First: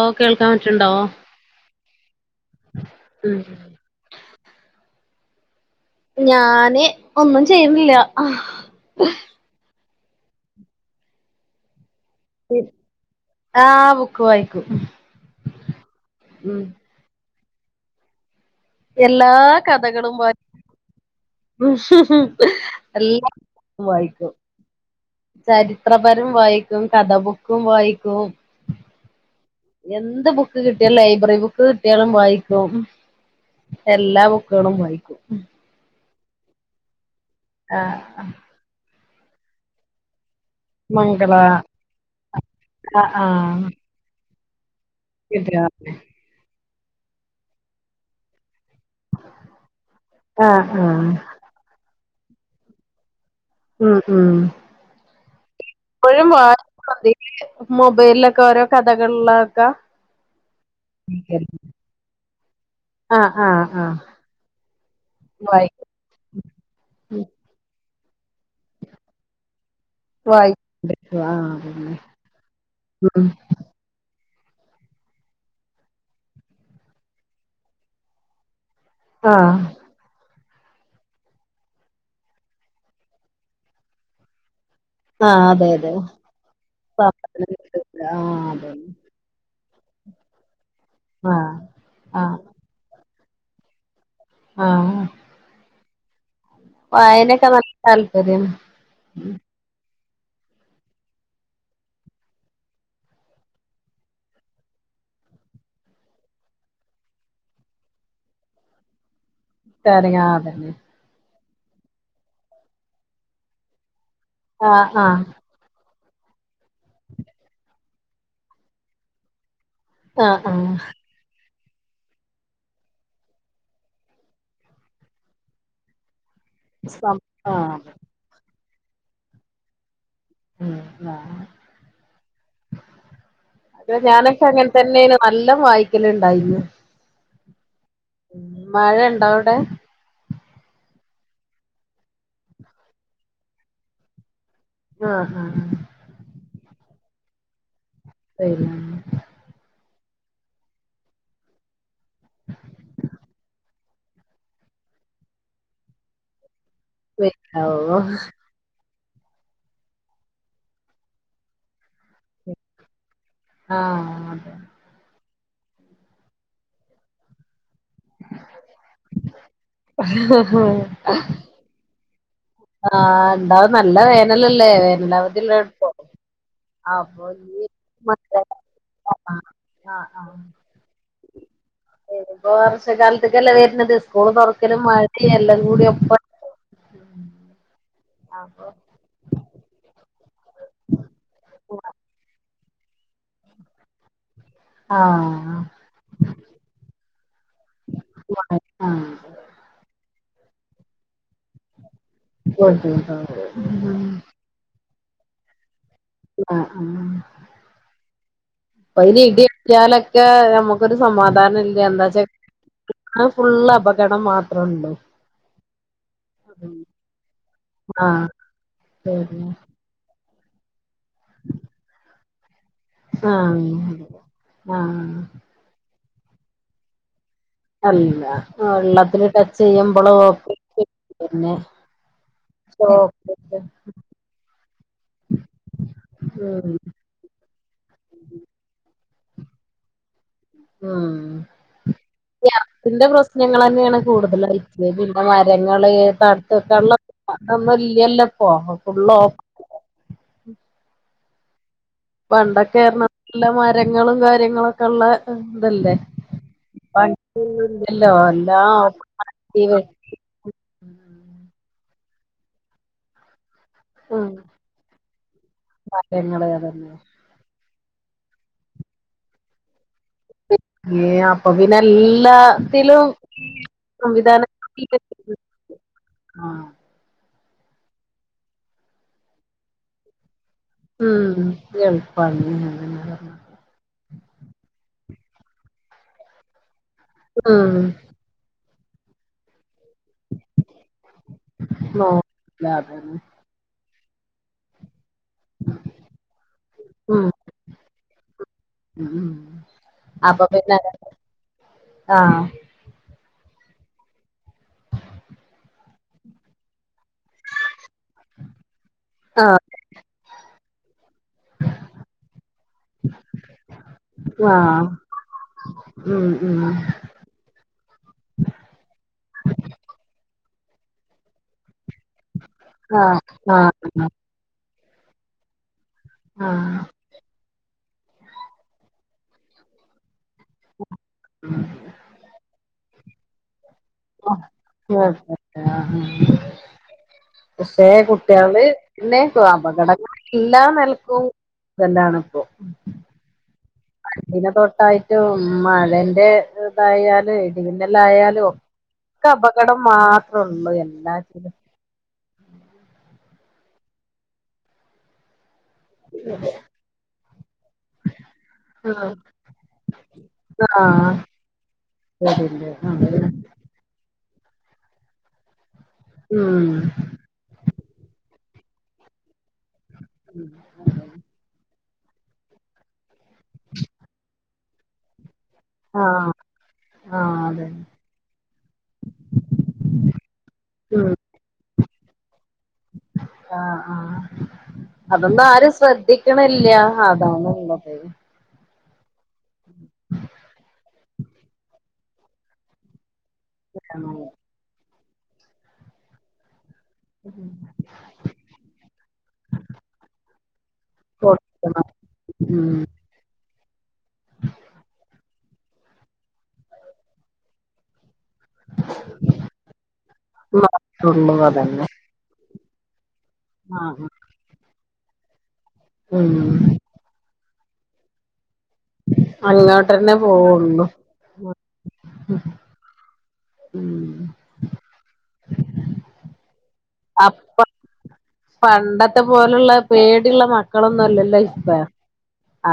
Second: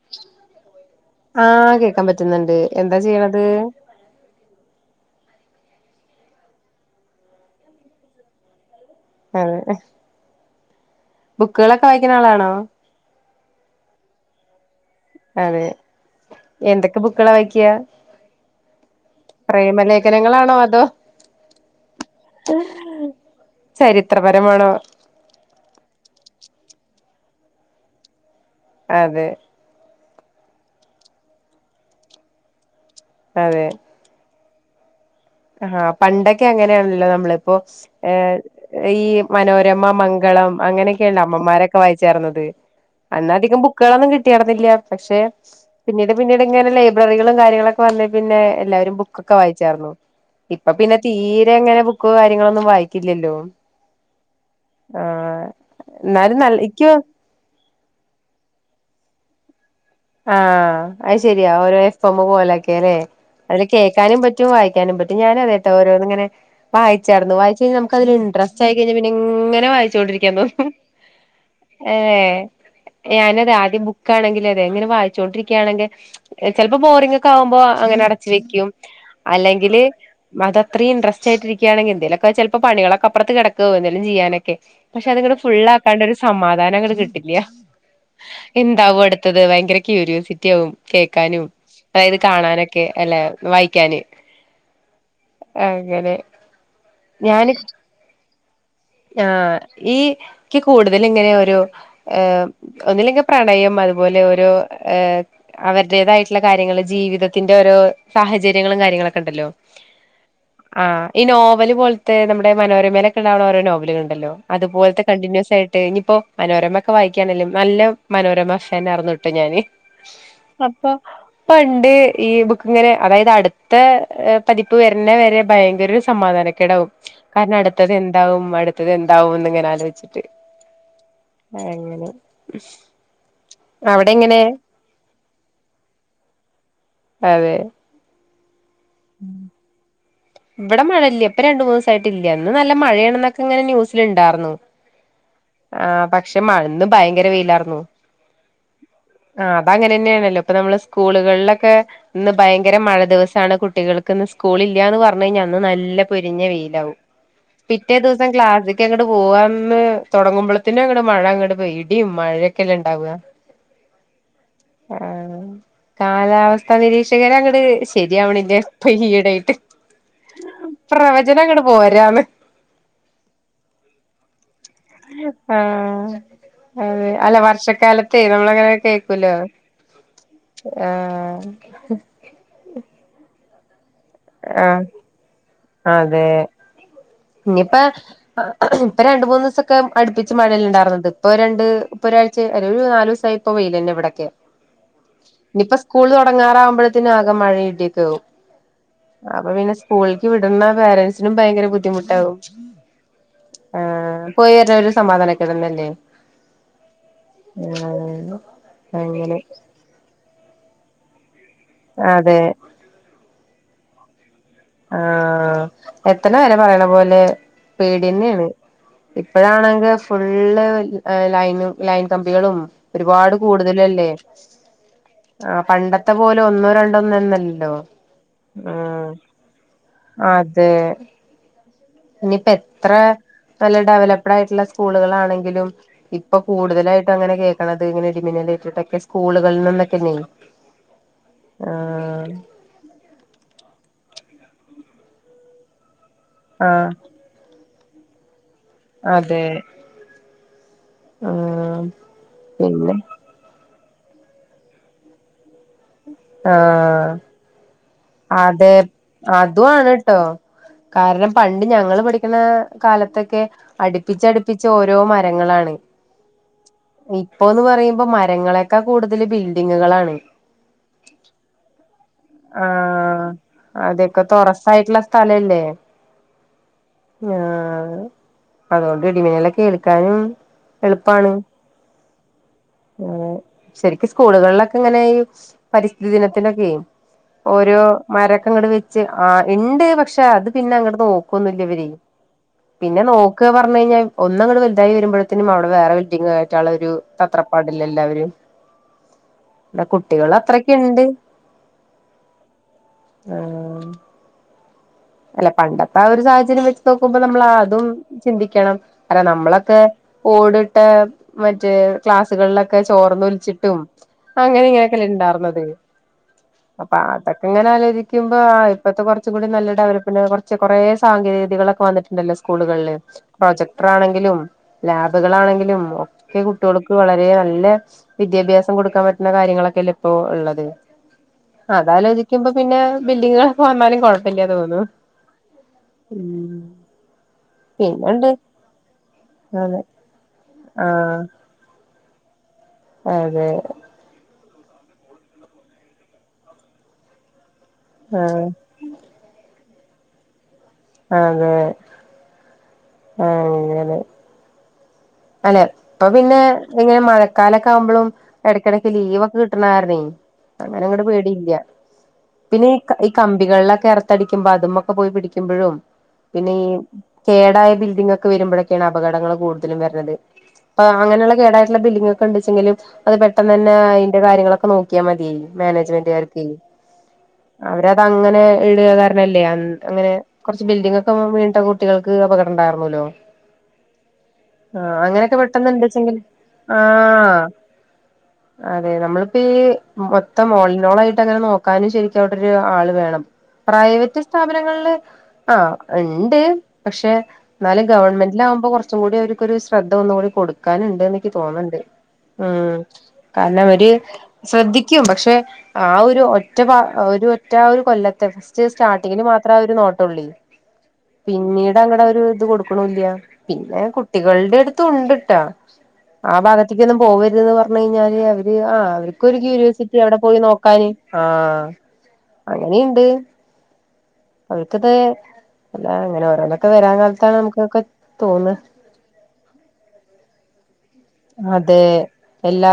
ഓ കേൾക്കാൻ പറ്റ്ണ്ടോ ആ കേക്കാൻ പറ്റുന്ന്ണ്ട് എന്താ ചെയ്യ്ണത് ഉം ഞാന് ഒന്നും ചെയ്യുന്നില്ല ആ ബുക്ക്കള യിക്കണാളാണോ ആ ബുക്ക് വായിക്കും അതെ ഉം എന്തൊക്കെ ബുക്കള വായി ക്ക്യ എല്ലാ കഥകളും വാ അതോ ഹ്ഉം എല്ലാ വായിക്കും ചരിത്രപരമാണോ ചരിത്രപരം വായിക്കും കഥബുക്കും വായിക്കും അതെ എന്ത് ബുക്ക് കിട്ടിയാലും ലൈബ്രറി ബുക്ക് കിട്ടിയാലും വായിക്കും എല്ലാ ബു കളും വായിക്കും ആ പണ്ടൊക്കെ അങ്ങനെയാണല്ലോ നമ്മള് പ്പൊ സ് ആഹ് ഏ ഈ മനോരമ മംഗളം അങ്ങനെയൊക്കെയല്ല മംഗള അമ്മമാരൊക്കെ വായിച്ചേർന്നത് ആഹ് അന്നധികം ആഹ് ബുക്കളൊന്നും കിട്ട കെടന്നില്ല പക്ഷെ കിട്ടിയതല്ലേ പിന്നീട് പിന്നീട് ഇങ്ങനെല്ലേ റീലുകളും കാര്യങ്ങളൊക്കെ വന്നെ പിന്നെ എല്ലാവരും ബുക്കൊക്കെ വായിച്ചായിരുന്നു ഇപ്പൊ ആഹ് പിന്നെ ആഹ് തീരെ എങ്ങനെ ബുക്ക് കാര്യങ്ങളൊന്നും വായിക്കില്ലല്ലോ ഉം ഉം ആഹ് ഇപ്പോഴും വ എന്നാലും നല്ല ഇക്ക് മൊബൈലിലൊക്കെ ഓരോ കഥകളിലൊക്കെ ആഹ് അത് ശരിയാ ഓരോ [unintelligible] പോലൊക്കെ അല്ലേ ആഹ് അതില് ആഹ് ആഹ് കേൾക്കാനും പറ്റും വായിക്കാനും പറ്റും ഞാനും വായി അതേട്ടോ ഓരോന്നിങ്ങനെ വായിച്ചാരുന്നു വായിച്ച് കഴിഞ്ഞ ന [inaudible] ച്ചായി കഴിഞ്ഞാ പിന്നെങ്ങനെ വായിച്ചോണ്ടിരിക്കാൻ വായി തോന്നും ആഹ് അതന്നെ ഏ ഉം ഞാനൊരാദ്യം ബുക്കാണെങ്കിൽ ഇങ്ങനെ വായിച്ചോണ്ടിരിക്കുകയാണെങ്കിൽ ചിലപ്പോ ബോറിങ്ങൊക്കെ ആകുമ്പോ അങ്ങനെ അടച്ച് വെക്കും ആഹ് അല്ലെങ്കില് അതത്രെ ഇൻട്രസ്റ്റ് ആയിട്ടിരിക്കുകയാണെങ്കിൽ എന്തേലൊക്കെ ചിലപ്പോ പണികളൊക്ക അപ്പുറത്ത് കിടക്കാവും എന്തേലും ചെയ്യാനൊക്കെ പക്ഷെ അതങ്ങട്ട് ആഹ് അതെ അതെ ഫുള്ളാക്കാണ്ട് ഒരു സമാധാനം അങ്ങട്ട് ആഹ് കിട്ടില്ല അതന്നെ എന്താവും അടു അത് ഭയങ്കര ക്യൂരിയോസിറ്റി ആവും കേൾക്കാനും ആഹ് അതായത് ആഹ് കാണാനൊക്കെ അല്ലേ വായിക്കാന് ആഹ് അങ്ങനെ അയനൊക്കെ ഞാന് നല്ല താല്പര്യം ആഹ് ഈ ക്ക് കൂടുതൽ ഇങ്ങനെ ഒരു ങ് ഒന്നില്ലങ്കി പ്രണയം അ അതുപോലെ ഓരോ ഹ് അവരുടേതായിട്ടുള്ള കാര്യങ്ങൾ ജീവിതത്തിന്റെ ഓരോ സാഹചര്യങ്ങളും കാര്യങ്ങളൊക്കെ ഉണ്ടല്ലോ ശരിങ്ങ അതന്നെ ആഹ് ഈ നോവല് പോലത്തെ നമ്മുടെ മനോരമേലക്കെ ഉണ്ടാവുന്ന നോവലുകളണ്ട് ണ്ടല്ലോ ആഹ് അതുപോലെ ആഹ് കണ്ടിന്യൂസ്‌ ആയിട്ട് ഇ ഇപ്പോ മനോരമ ഒക്കെ വായിക്കുകയാണെങ്കിലും നല്ല മനോരമ താന ഇറന്നിട്ട് ഞാന് ആഹ് ആഹ് ഇപ്പ ഉണ്ട് ഈ ബുക്ക് ഇങ്ങനെ അതായത് അടുത്ത പതിപ്പ് വരുന്ന വരെ ഭയങ്കര സമാധാനം ക്കെടും സം കാരണം ആഹ് അടുത്തത് എന്താവും അടു റ്റത് എന്താവുന്ന് ഇങ്ങെന ആലോചിച്ച് റ്റ് ഉം ആഹ് അങ്ങനെ അതെ അവിടെ എങ്ങനെ ഞാനൊക്കെ അങ്ങനെ തന്നെനു നല്ലം വായിക്കലുണ്ടായിന്ന് അതെ ഉം മഴ ഉണ്ടോ അവിടെ ഇപ്പ രണ്ട് മൂന്ന് ദിവസായിട്ടില്യ ഇന്ന് നല്ല മഴയണന്നൊക്കെ ഇങ്ങനെ ന്യൂസിൽ ഉണ്ടായിരുന്നു ആഹ് ഹാ ആ [unintelligible] ഭയങ്കര വെയിലായിർന്നു [inaudible] ന്നേണല്ലോ ഇപ്പം നമ്മള് സ്കൂളുകളിലൊക്കെ ഇന്ന് ഭയങ്കര മഴ ദിവസാണ് കുട്ടികൾക്ക് ഇന്ന് സ്കൂൾ ഇല്ലന്ന് പറഞ്ഞു കഴിഞ്ഞാൽ അന്ന് നല്ല പൊരിഞ്ഞ വെയി ലാവും ഓ പിറ്റേ ദിവസം ക്ലാസ് ക്ക്യ അങ്ങട് പോവാന്ന് തുടങ്ങുമ്പൊള്ത്തിന് അങ്ങട് മഴ അങ്ങട് പെയ്യ ഇടിയും മഴയക്കല്ലേ ഇണ്ടാവാ ആഹ് അതെ കാലാവസ്ഥാ നിരീക്ഷകര് അങ്ങട്ട് ശരിയാവ്ണില്ല ഇപ്പൊ ഈയിടയായിട്ട് അതെ പ്രവചന അങ്ങട് പോരാന്ന് ആഹ് ഇണ്ടാവും നല്ല വേനല ആഹ് അതെ അപ്പൊ അല്ല ഇനി വർഷക്കാലത്തേ നമ്മള അങ്ങനെ ആഹ് കേക്കൂലോ ആഹ് ആഹ് ആ വർഷക്കാലത്തേക്ക് അല്ലേ വരുന്നത് സ്കൂൾ തുറക്കലും മഴിം എല്ലം കൂടി ഒപ്പം അതെ ഇനിയിപ്പ ഇപ്പൊ രണ്ടുമൂന്നു ദിവസൊക്കെ അടുപ്പി ച്ച് മഴല്ല ഉണ്ടായിർന്നത് ഇപ്പൊ രണ്ട് ഇപ്പൊ ഒരാഴ്ച ഏതായാലും ഒരു നാലൂസായി ഇപ്പോ വെയിലന്നെ ഇവിടൊക്കെ ആഹ് ഇനിപ്പോ സ്കൂള് തുടങ്ങാറാവുമ്പോഴ്ത്തിനും ആകെ മഴിം ഇടിം ആവും ആഹ് അപ്പം പിന്നെ സ്കൂൾ ക്ക് വിടുന്ന പേരൻസ് നും ഭയങ്കര ബുദ്ധിമുട്ടാവും ബുദ്ധിമുട്ടാവും. ആ ഉം. പോയി വര്നവരെ സമാധാനക്കേടന്നല്ലേ ആ ആ ഇപ്പൈനി അങ്ങനെ ഇടിവെട്ടിയാലൊക്കെ ഞമ്മ ക്കൊര് സമാധാനം [unintelligible] എന്താ [unintelligible] അതെ കേൾക്കണ ഫുൾ അപ കടം മാത് ആ എത്തിനെ വരെ പറയണ പോലെ ആഹ് പേടന്നെയാണ് ശരി ഇപ്പഴാണെങ്കിൽ ഫുള്ള ഫുള്ള് ലൈ ലൈൻകമ്പികളും ഒരുപാട് ആഹ് കൂടുതലല്ലേ ആഹ് ആ പണ്ട ഇ പോലെ ഒന്നോ രണ്ടൊന്നോ എന്നല്ല അല്ല വെള്ളത്തിലിട്ട ചെയ്യുമ്പോള് ആ അതെ ഇനിയിപ്പ എത്ര ചോക്ലേറ്റ് നല്ല ഡെവലപ്ഡ് ആയിട്ടുള്ള സ്കൂളുകളൾാണെങ്കിലും ഇപ്പൊ ഉം കൂടുതലായിട്ടും അങ്ങനെ കേൾക്കണത് ഇങ്ങനെ ഇടിമിന്നലറ്റിട്ടൊക്കെ സ്കൂളുകളിൽ നിന്നൊക്കെ നെയ ആ എറത്തിന്റെപ്രശ്നങ്ങൾ തന്നെയാണ് കൂടുതൽ ലൈറ്റ് പിന്നെ മരങ്ങള് ആഹ് [unintelligible] എല്ല ഫുള്ളഓഫ് ആഹ പണ്ടൊക്കെറ [unintelligible] രങ്ങളും കാര്യങ്ങളൊക്കെള്ളെ ആ ഇല്ലല്ലോ എല്ലാം അതെ അതു ഓപ്പണാക്കി ആണ് വെട്ടി ട്ടോ കാരണം പണ്ട് ഞങ്ങള് പഠി ക്ക്ണ കാലത്തെക്കെ ഉം അട്പ്പിച്ചട്പ്പിച്ചോരോ മരങ്ങളാണ് മരങ്ങള് അതന്നെ ഇപ്പോന്ന് പറയ് പ്പം മരങ്ങളെക്കാ കൂട്തല് ബിൽഡിങ്ങ്കളാണ് ഏ അപ്പൊ പിന്നെ തില്ലാത്തിലും ആഹ് അതൊക്കെ സംവിധാന തൊറസായിട്ടുള്ള [unintelligible] ആ ആ അതോണ്ട് ഇടിമിന്നലൊക്കേൽക്കാനും ഉം എൾപ്പാണ് ഞാനതന്നാപർഞ്ഞെ സ്കൂൾകൾലൊക്കെങ്ങനെ ഈ പരിസ്ഥിതി ദിനത്തിലൊക്കെ ഉം ഓരോ മരക്കങ്ങട് വെ ച്ച് ആ ഇണ്ട് പക്ഷെ അത് പിന്നെ അങ്ങട് നോക്കാെന്നുംല്ലെവരെ നോക്കില്ല പിന്നെ അതന്നെ നോക്ക പർഞ്ഞയ്ഞ്ഞാ ഒന്നങ്ങട് വെൽതായിവെ ത്തിനും മാണം വേറെ ബിൽഡിംഗ് കേറ്റാള്ളൊരു ഉം തത്രപ്പാടില് ലെല്ലാവരും ഉം ഉം കുട്ടികളത്രക്ക്ണ്ട് ആ ഏ അല്ലെ പണ്ടത്തെ ആ ഒരു സാഹചര്യം വെച്ച് നോക്കുമ്പോ നമ്മൾ അതും ചിന്തിക്കണം അല്ല ആഹ് നമ്മളൊക്കെ ഓടിട്ട മറ്റേ ക്ലാസ്സുകളിലൊക്കെ ചോർന്നൊലിച്ചിട്ടും അങ്ങനെ ആഹ് ഇങ്ങനെയൊക്കെല്ല ഉണ്ടായിർുന്നത് ഉം ഉം അപ്പൊ അതൊക്കെ ഇങ്ങനെ ആലോചിക്കുമ്പോ ഇപ്പത്തെ കുറച്ച കൂടി നല്ല ഡവല കുറച്ച് കുറെേ സാങ്കേതികികളൊക്കെ ഒ ണ്ടല്ലോ സ്കൂളുകളില് ആഹ് ആഹ് പ്രൊജക്ടറാണെങ്കിലും ലാബുകളാണെങ്കിലും ഒക്കെ ആഹ് കുട്ടികൾക്ക് വളരെ നല്ല വിദ്യാഭ്യാസം കൊടുക്കാൻ പറ്റുന്ന കാര്യങ്ങളൊക്കെല്ല ഇപ്പോ ഉള്ളത് അതലോചിക്കുമ്പോ പിന്നെ ബില്ലി ഇപ്പ വന്നാലും കുഴപ്പയില്ല തോന്നുന്നു [unintelligible] പക്ഷേ പിന്നെണ്ട് കുട്ടികള് പിന്നെക്ക അപകടങ്ങ ഇല്ലാ ആഹ് നൽക്കും [unintelligible] എന്താണിപ്പോൾ അതെ പിന്നെ തൊട്ടായിട്ടും മഴന്റെ ഇതായാല് ആഹ് മിന്നൽയായലോക്കെ നമ്മ കടം മാത്ര നമ്മ എന്നാ ചെയ്യും ആഹ് അങ്ങനെ അല്ലെ ഇപ്പൊ പിന്നെ ഇങ്ങനെ മഴക്കാലൊക്കെ ആകുമ്പളും ഇടെക്ക്ടെക്ക് ആഹ് ലീവൊക്കെ കിട്ടണാരുന്നേ അങ്ങനെ ഇങ്ങട് ആഹ് പേടിയില്ല പിന്നെ ശരില്ലേ ഈ ഈ അതെ കമ്പികളിലൊക്കെ ഇറ തടിക്കുമ്പോ അതുമൊക്കെ പോയി പിടിക്കുമ്പോഴും പിന്നെ ഉം ഈ കേടായ ബി ങ്ങക്ക് വരുമ്പഴാണ് അപകടങ്ങള് കൂടുതലും അങ്ങനെള്ള കേ ബില്ലിഡിങ്ങക്കെ ഉണ്ടിച്ചെങ്കിലും അത് പെട്ടെന്ന് തന്നെ അതിന്റെ കാര്യങ്ങളൊ ഒക്ക നോക്കിയാ മതിയെനി ആഹ് മാനേജ്മെൻറ്കാർക്ക് ആഹ് അതെ അവരഅത അങ്ങനെ ഇടുക കാരനല്ലേ അങ്ങനെ കൊറച്ച് ബിൽഡിങ്ങ് ഉം ഒക്കെ വീണിട്ട് കുട്ടികൾക്ക് അപകടം ഉണ്ടാരുന്നല്ലോ ആഹ് ആഹ് ആ അങ്ങനെയൊക്കെ അതൊന്നും ആരും പെട്ടെന്ന്ണ്ടച്ചെങ്കിൽ ശ്രദ്ധിക്കണില്ല ആ അതാണ്ള്ളത് അതെ നമ്മ ഇപ്പ മൊത്തം ഓളിന്നോളായിട്ട് അങ്ങനെ നോക്കാനും ശരിക്കും അവിടെ ഒരു ആള് വേണം പ്രൈവറ്റ് സ്ഥാപനങ്ങളില് ആഹ് ണ്ട് പക്ഷെ എന്നാലും ഗവൺമെന്റിൽ ആകുമ്പോൾ കുറച്ചും കൂടി ഒരു ഒരു ശ്രദ്ധ ഒന്നുകൂടി കൊടു ക്കാനുണ്ട്ന്ന് ക്ക് തോന്നണ്ട് കൊടുക്കണം ഉം കാരണം അവര് ശ്രദ്ധിക്കും പക്ഷെ ആ ഒരു ഒറ്റ ഒരു ഒറ്റ ആ ഒരു കൊല്ല ഫസ്റ്റ് സ്റ്റാർട്ടിങ്ങന് മാത്ര ഒരു നോട്ടുള്ളി മാത്രള്ളൂ പിന്നീട് അതന്നെ അങ്ങടെ ഒര് ഇത് കൊടുക്ക ഇപ്പളൂല്ല. പിന്നെ ആഹ് കുട്ട് രണ്ടെടത്തും ഉണ്ട്ട്ടാ ആ ഉം ഭാഗത്തേക്കൊന്നും പോവര്ത് ന്ന് പറ ണ് കിഞ്ഞാല് അവ ആഹ് അവർക്കൊര് ക്യുരൊസിറ്റി അങ്ങോട്ടന്നെ അവിടെ പോയി പോവുള്ളു നോക്കാന് ആ അങ്ങനെയുണ്ട് ഉം അവർക്കത് അങ്ങനെ ഓരോ ഒക്കെ വരാൻ കാലത്താണ് നമക്ക്ക്കെ തോന്നാ ത്തെ പോലുള്ള പേടിയ്ള്ള മക്ക് മക്കളൊന്നും അല്ലല്ലോ ഇപ്പാ അതെ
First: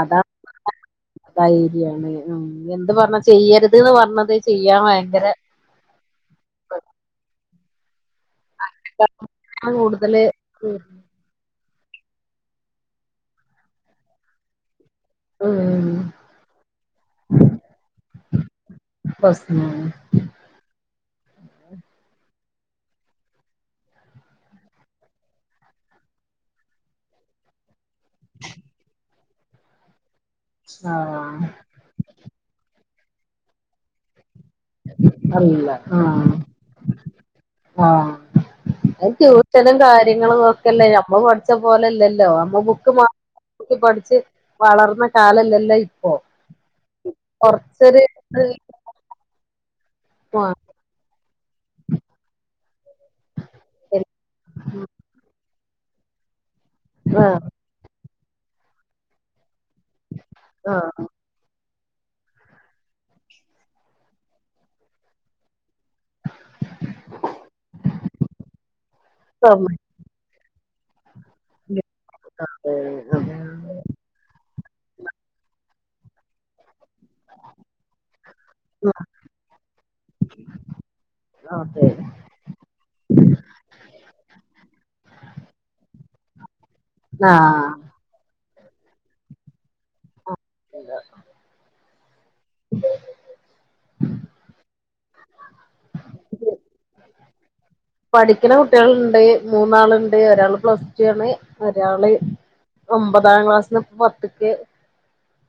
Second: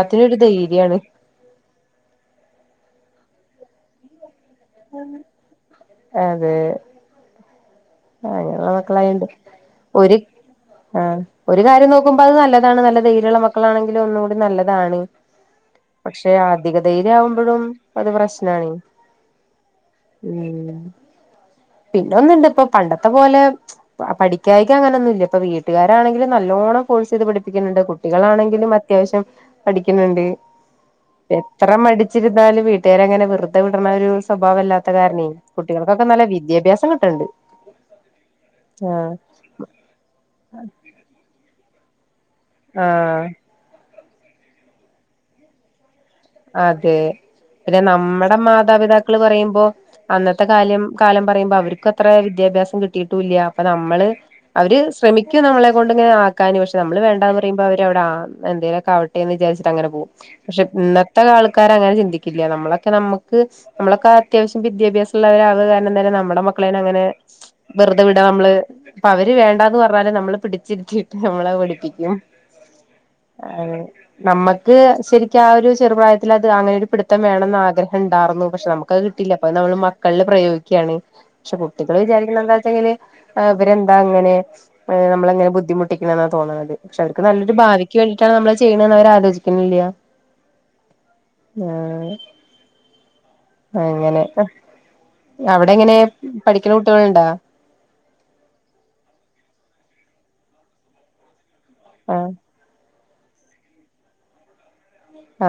അതാ ഒരു [unintelligible] ധൈര്യാണ് ധൈര്യാണ് ഉം എന്ത് പറഞ്ഞാ ചെയ്യരു ണ്ട്ന്ന് പറഞ്ഞത് ചെയ്യാൻ ഭയങ്കര ആ അങ്ങനെയുള്ള മക്കളായോണ്ട് ഒരു കൂടുതല് ഉം ആഹ് ഒരു കാര്യം നോക്കുമ്പോ അത് നല്ലതാണ് നല്ല ധൈര്യള്ള മക്കളാണെങ്കില് ഒന്നൂടി നല്ലതാണ് ഉം പക്ഷെ അധിക ധൈര്യ ആവുമ്പോഴും അത് പ്രശ്നാണേ പ്രശ്നാണ് ഉം പിന്നെ ഒന്ന് ഇണ്ട് പണ്ടത്തെ പോലെ പഠിക്കായികാ അങ്ങനെന്നുല്ല ഇപ്പ വീട്ടുകാരാണെങ്കിലും നല്ലോണ്ണം ഫോഴ്സ് ചെയ്ത് പഠിപ്പിക്കുന്നുണ്ട് കുട്ട് കുട്ടികളാണെങ്കിലും അത്യാവശ്യം പഠിക്കുന്നുണ്ട്. ആഹ് എത്ര മടിച്ചിരുന്നാലും വീട്ട് വീട്ട്കാര് അങ്ങനെ വെറുതെ വിടണ ഒരു സ്വഭാവം അല്ലാത്ത കാരണേ അറിയില്ല കുട്ടികൾക്കൊക്കെ നല്ല ആഹ് വിദ്യാഭ്യസം കിട്ടുന്നുണ്ട് ആഹ് അഹ് ട്യൂഷനും കാര്യങ്ങളും ഒക്കെല്ലേ ഞമ്മള് പഠിച്ച [unintelligible] പോലെ അല്ലെ ല്ലൊ അമ്മള് ബുക്ക് മാ ആഹ് [unintelligible] പഠി ച്ച്‌ വളർന്ന കാലല്ലല്ലൊ അഹ് അതെ പിന്നെ നമ്മടെ ഇത് മാതാപിതാക്കള് പറയ്മ്പോ അന്നത്തെ ആഹ് കാല്യം കാലം പറയുമ്പോ അവർക്കും അത്ര വിദ്യാഭ്യാസം കിട്ടിയിട്ടുല്ല്യാ അപ്പ ശരി. നമ്മള് അവര് ശ്രമിക്കും നമ്മളെ കൊണ്ട്ങ്ങനെ ആ ക്കാന് പക്ഷേ നമ്മള് വേണ്ടാന്ന് ആഹ് പറയ്മ്പം അവര് അവിട ആഹ് എന്തേലൊക്കാവട്ടെന്ന് വിചരിച്ചു ട്ടങ്ങനെ പോകും പക്ഷേ ആഹ് ഇന്നത് [unintelligible] ആൾക്കാരങ്ങനെ ചിന്തിക്കില്ല നമ്മളൊക്കെ നമുക്ക് നമ്മളൊക്കെ അത്യാവശ്യം വിഭ്യാസുള്ള [unintelligible] നമ്മുടെ മക്കളെ അങ്ങനെ വെറുതെ വിടാം നമ്മള് അവര് വേണ്ടാന്ന് സമ്മതിച്ചു. പറഞ്ഞാലും നമ്മള് പിടി ചിരിച്ച് നമ്മളെ പഠിപ്പിക്കും അതെ അതെ ആ നമ്മക്ക് ശരിക്കും ആ ഒരു ചെറുപ്രായത്തിൽ അത് അങ്ങനൊരു പിട് ത്തം വേണന്ന് ആഗ്രഹം ഉണ്ടാർന്നു പക്ഷേ നമുക്കത് കിട്ടില്ല അപ്പത് നമ്മള് മക്കളില് പ്രയോഗിക്കുകയാണ് പക്ഷേ അതെ കുട്ടികൾ വിചാരിക്കുന്നത് എന്താ വെച്ചെല് ഇവരെന്താ അങ്ങനെ നമ്മളങ്ങനെ ബുദ്ധിമുട്ടിക് പിന്നന്ന തോന്നണത് പക്ഷേ അവർക്ക് നല്ലരു ആഹ് ഭാവിയ്ക്ക് വേണ്ടിട്ടാണ് നമ്മളത് ചെ ചെയ്യണന്ന് അവര് ആലോചിക്കണില്ല ആ അങ്ങനെ അവിടെ എങ്ങനെ പഠിക്കണ കുട്ടികൾണ്ടാ പഠിക്കുന്ന കുട്ടികളുണ്ട് മൂന്നാളുണ്ട് ഒരാള് പ്ലസ് ടു ആണ് ഒരാള് ആഹ് ഒമ്പതാം ക്ലാസ്സിന് പ്പത്ത്ക്ക് ആ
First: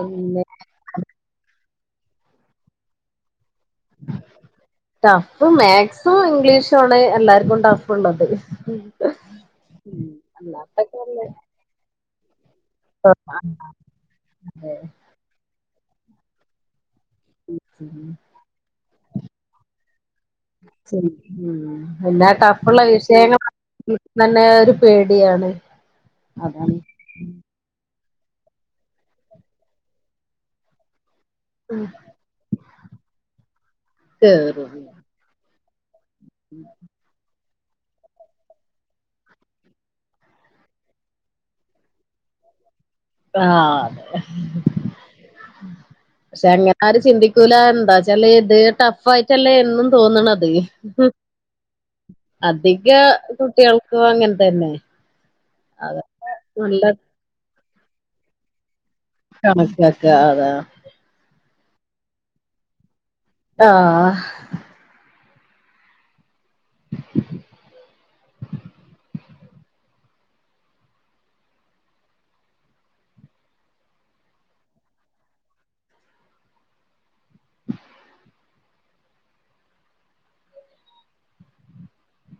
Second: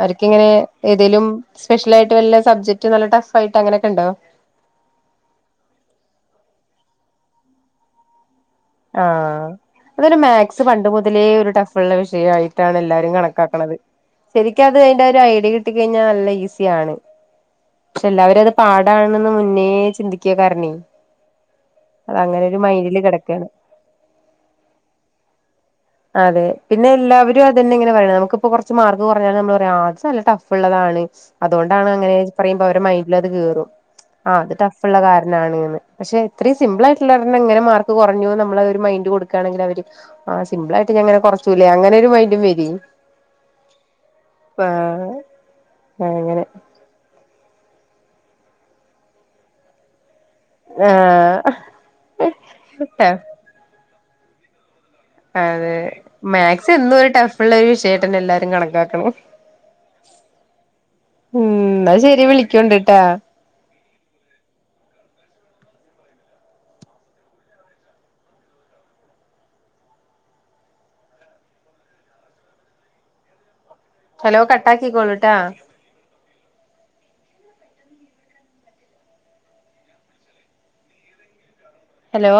അവർക്കിങ്ങനെ ഏതേലും സ്പെഷ്യലായിട്ട് വല്ല സബ്ജക്ട്ട് നല്ല ടഫ് ആയിട്ട് അങ്ങനെയൊക്കെ ഉണ്ടോ ടഫ് മാക്സും ഇംഗ്ലീഷ് ട്ടുള്ളെ എല്ലാവർക്കും ട്ടഫുള്ളത് ആ അതൊരു മാക്സ് പണ്ട് മുതലേ അല്ലാത്തൊക്കെല്ലേ ഒരു ടഫ്ള്ള വിഷയ ഷയായി ട്ടാണ് എല്ലാരും കണക്കാക്കുന്നത് ശരിക്ക് അത് അയിന്റെരു ഐടി കി ത്തി കഴിഞ്ഞാൽ നല്ല ഈസിയാണ് ക്ഷെ ഉം എല്ലാവരും അത് പാടണന്ന് മുന്നേ ചിന്തിക്ക കാരണേ അത് അങ്ങനെ ഒരു മൈൻഡില് കെടക്കാണ് ഉം തന്നെ ഒരു പേടിയാണ് അതെ അതാണ് പിന്നെ എല്ലാവരും അതന്നെ ഇങ്ങനെ പറനോ ഇക്ക് ഇപ്പോ കുറച്ച് മാർക്ക്‌ കുറഞ്ഞൽ നമ്മള് പറയും അത് നല്ല ടഫ്ള്ളതാണ് അതുകൊണ്ടാണ് അങ്ങനെ പറയുമ്പോ അവരുടെ മൈൻഡില് അത് കേറും ആ അത് കേറും ടഫ്ള്ള കാരണാണ്ന്ന് പക്ഷേ എത്രി സിമ്പിൾ ആയിട്ടുള്ളാണ് അങ്ങനെ മാർക്ക് കുറഞ്ഞു നമ്മള് ഒരു മൈൻഡ് കൊടുക്കയാണെങ്കിൽ അവര് ആ സിമ്പിളായിട്ട് ഞ ങ്ങനെകുറച്ചുല്ലേ അങ്ങനെ ഒരു മൈഡും വരെ ആ അതെ അങ്ങനെ ക്ഷെ അങ്ങനാരും ചിന്തി തൂല എന്താച്ചാൽ ഇത് ടഫ് ആയിട്ടല്ലേ എന്നും തോന്നണ ആ അധിക കുട്ടികൾക് ക്കും അങ്ങന തന്നെ അതെ അതൊക്കെ മാത്‌സ് നല്ല എന്നുമൊരു ടഫുള്ള ഒരു വിഷയായിട്ടെന്നെ എല്ലാരും ട്ടും കണക്കാക് കണകാക്ക അതാ ഉം അയ്ശെരിയാ വിളിക്കോണ്ടിട്ടാ ആഹ് ഹലോ കട്ടാക്കിക്കൊള്ളൂട്ടാ ഹലോ